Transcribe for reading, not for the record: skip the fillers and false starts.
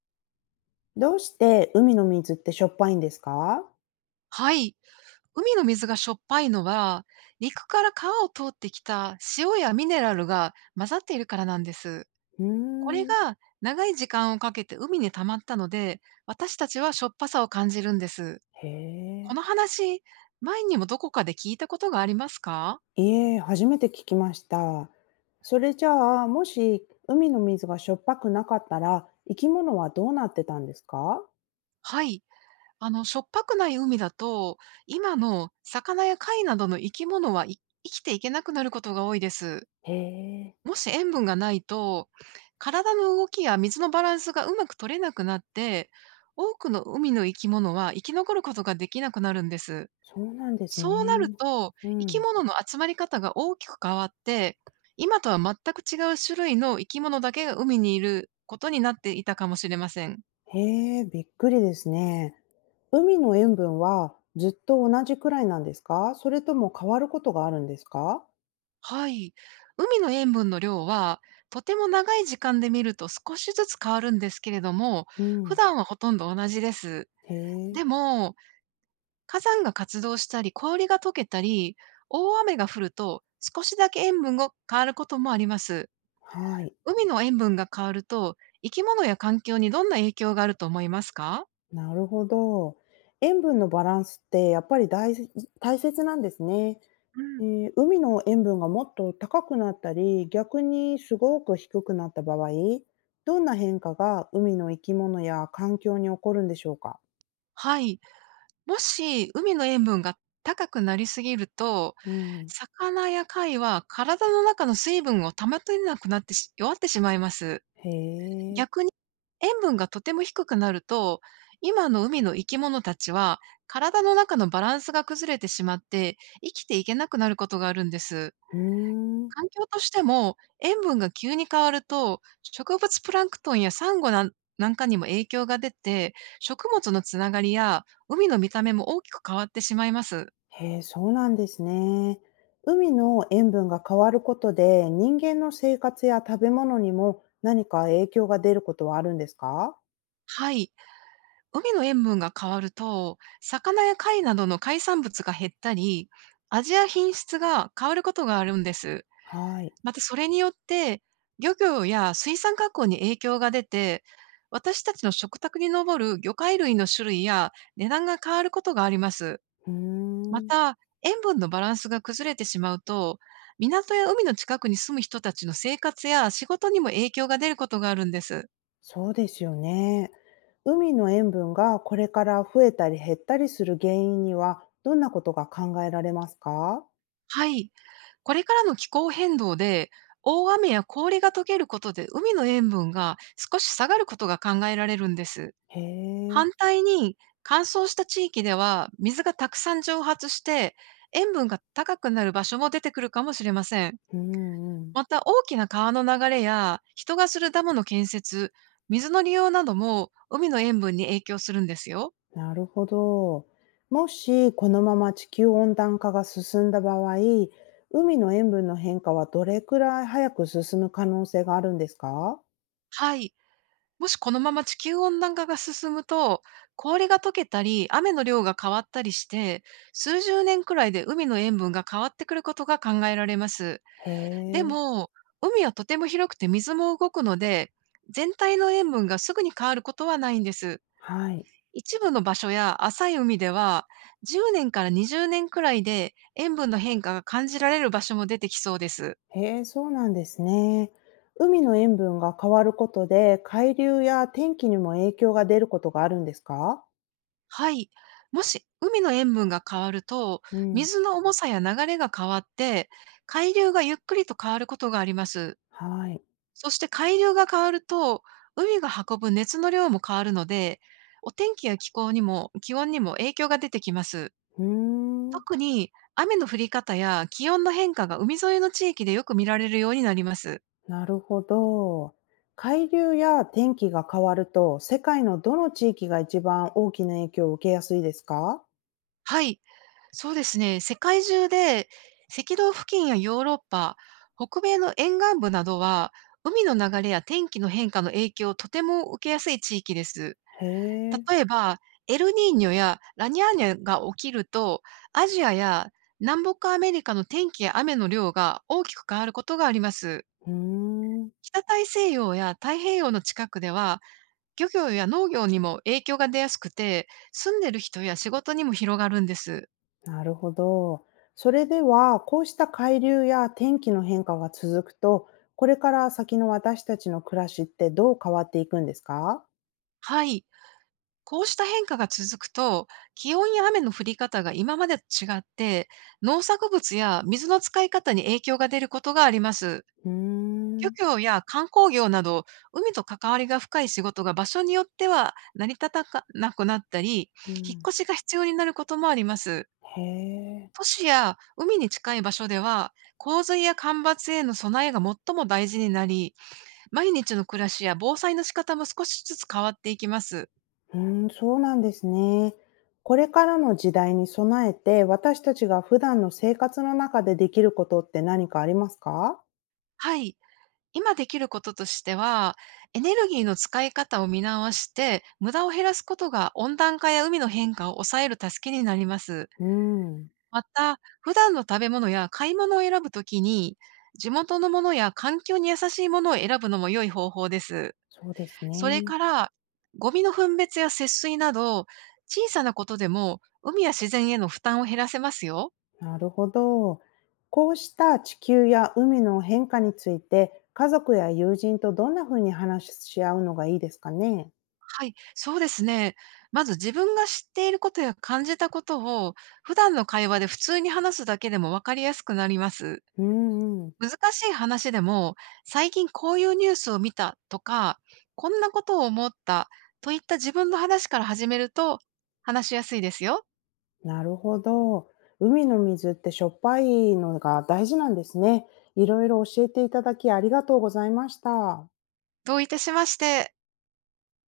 どうして海の水ってしょっぱいんですか？はい。海の水がしょっぱいのは、陸から川を通ってきた塩やミネラルが混ざっているからなんです。うーこれん。が長い時間をかけて海に溜まったので、私たちはしょっぱさを感じるんです。へこえ。の話、前にもどこかで聞いたことがありますか？いえ、初めて聞きました。それじゃあ、もし海の水がしょっぱくなかったら、生き物はどうなってたんですか？はい。しょっぱくない海だと、今の魚や貝などの生き物は生きていけなくなることが多いです。へえ、もし塩分がないと、体の動きや水のバランスがうまく取れなくなって、多くの海の生き物は生き残ることができなくなるんです。そうなんですそうなるね。と、う生きん。物の集まり方が大きく変わって、今とは全く違う種類の生き物だけが海にいることになっていたかもしれません。へえ、びっくりですね。海の塩分はずっと同じくらいなんですか、それとも変わることがあるんですか？はい。海の塩分の量は、とても長い時間で見ると少しずつ変わるんですけれども、う普ん。段はほとんど同じです。へえ。でも、火山が活動したり、氷が溶けたり、大雨が降ると、少しだけ塩分が変わることもあります。はい。海の塩分が変わると、生き物や環境にどんな影響があると思いますか？なるほど。塩分のバランスってやっぱり大切なんですね。うえん。ー海の塩分がもっと高くなったり、逆にすごく低くなった場合、どんな変化が海の生き物や環境に起こるんでしょうか？はい。もし、海の塩分が高くなりすぎると、うん。魚や貝は体の中の水分を保てなくなって弱ってしまいます。へえ。逆に、塩分がとても低くなると、今の海の生き物たちは、体の中のバランスが崩れてしまって、生きていけなくなることがあるんです。うーん。環境としても、塩分が急に変わると、植物プランクトンやサンゴなんかにも影響が出て、食物のつながりや海の見た目も大きく変わってしまいます。へえ、そうなんですね。海の塩分が変わることで、人間の生活や食べ物にも何か影響が出ることはあるんですか？はい。海の塩分が変わると、魚や貝などの海産物が減ったり、味や品質が変わることがあるんです。はい。またそれによって、漁業や水産加工に影響が出て、私たちの食卓に上る魚介類の種類や値段が変わることがあります。うーまん。た、塩分のバランスが崩れてしまうと、港や海の近くに住む人たちの生活や仕事にも影響が出ることがあるんです。そうですよね。海の塩分がこれから増えたり減ったりする原因にはどんなことが考えられますか？はい。これからの気候変動で、大雨や氷が溶けることで海の塩分が少し下がることが考えられるんです。へえ、反対に、乾燥した地域では、水がたくさん蒸発して、塩分が高くなる場所も出てくるかもしれません。うんうん。また、大きな川の流れや、人がするダムの建設、水の利用なども、海の塩分に影響するんですよ。なるほど。もしこのまま地球温暖化が進んだ場合、海の塩分の変化はどれくらい早く進む可能性があるんですか？はい。もしこのまま地球温暖化が進むと、氷が溶けたり、雨の量が変わったりして、数十年くらいで海の塩分が変わってくることが考えられます。へでえ、も、海はとても広くて水も動くので、全体の塩分がすぐに変わることはないんです。はい。一部の場所や浅い海では、10年から20年くらいで塩分の変化が感じられる場所も出てきそうです。へえ、そうなんですね。海の塩分が変わることで、海流や天気にも影響が出ることがあるんですか？はい。もし海の塩分が変わると、うん。水の重さや流れが変わって、海流がゆっくりと変わることがあります。はい。そして海流が変わると、海が運ぶ熱の量も変わるので、お天気や気候にも気温にも影響が出てきます。うーん。特に雨の降り方や気温の変化が海沿いの地域でよく見られるようになります。なるほど。海流や天気が変わると、世界のどの地域が一番大きな影響を受けやすいですか？はい、そうですね。世界中で赤道付近やヨーロッパ、北米の沿岸部などは、海の流れや天気の変化の影響をとても受けやすい地域です。へえ。例えば、エルニーニョやラニャーニャが起きると、アジアや南北アメリカの天気や雨の量が大きく変わることがあります。うーん。北大西洋や太平洋の近くでは、漁業や農業にも影響が出やすくて、住んでる人や仕事にも広がるんです。なるほど。それでは、こうした海流や天気の変化が続くと、これから先の私たちの暮らしってどう変わっていくんですか？はい。こうした変化が続くと、気温や雨の降り方が今までと違って、農作物や水の使い方に影響が出ることがあります。うー漁ん、業や観光業など、海と関わりが深い仕事が場所によっては成り立たなくなったり、う引っん、越しが必要になることもあります。へえ、都市や海に近い場所では、洪水や干ばつへの備えが最も大事になり、毎日の暮らしや防災の仕方も少しずつ変わっていきます。うーん、そうなんですね。これからの時代に備えて、私たちが普段の生活の中でできることって何かありますか？はい。今できることとしては、エネルギーの使い方を見直して、無駄を減らすことが温暖化や海の変化を抑える助けになります。うーん、また、普段の食べ物や買い物を選ぶときに、地元のものや環境に優しいものを選ぶのも良い方法です。そうですそね。れから、ゴミの分別や節水など、小さなことでも海や自然への負担を減らせますよ。なるほど。こうした地球や海の変化について、家族や友人とどんな風に話し合うのがいいですかね？はい、そうですね。まず自分が知っていることや感じたことを普段の会話で普通に話すだけでも分かりやすくなります。うんうん。難しい話でも、最近こういうニュースを見たとか、こんなことを思ったといった自分の話から始めると、話しやすいですよ。なるほど。海の水ってしょっぱいのが大事なんですね。いろいろ教えていただきありがとうございました。どういたしまして。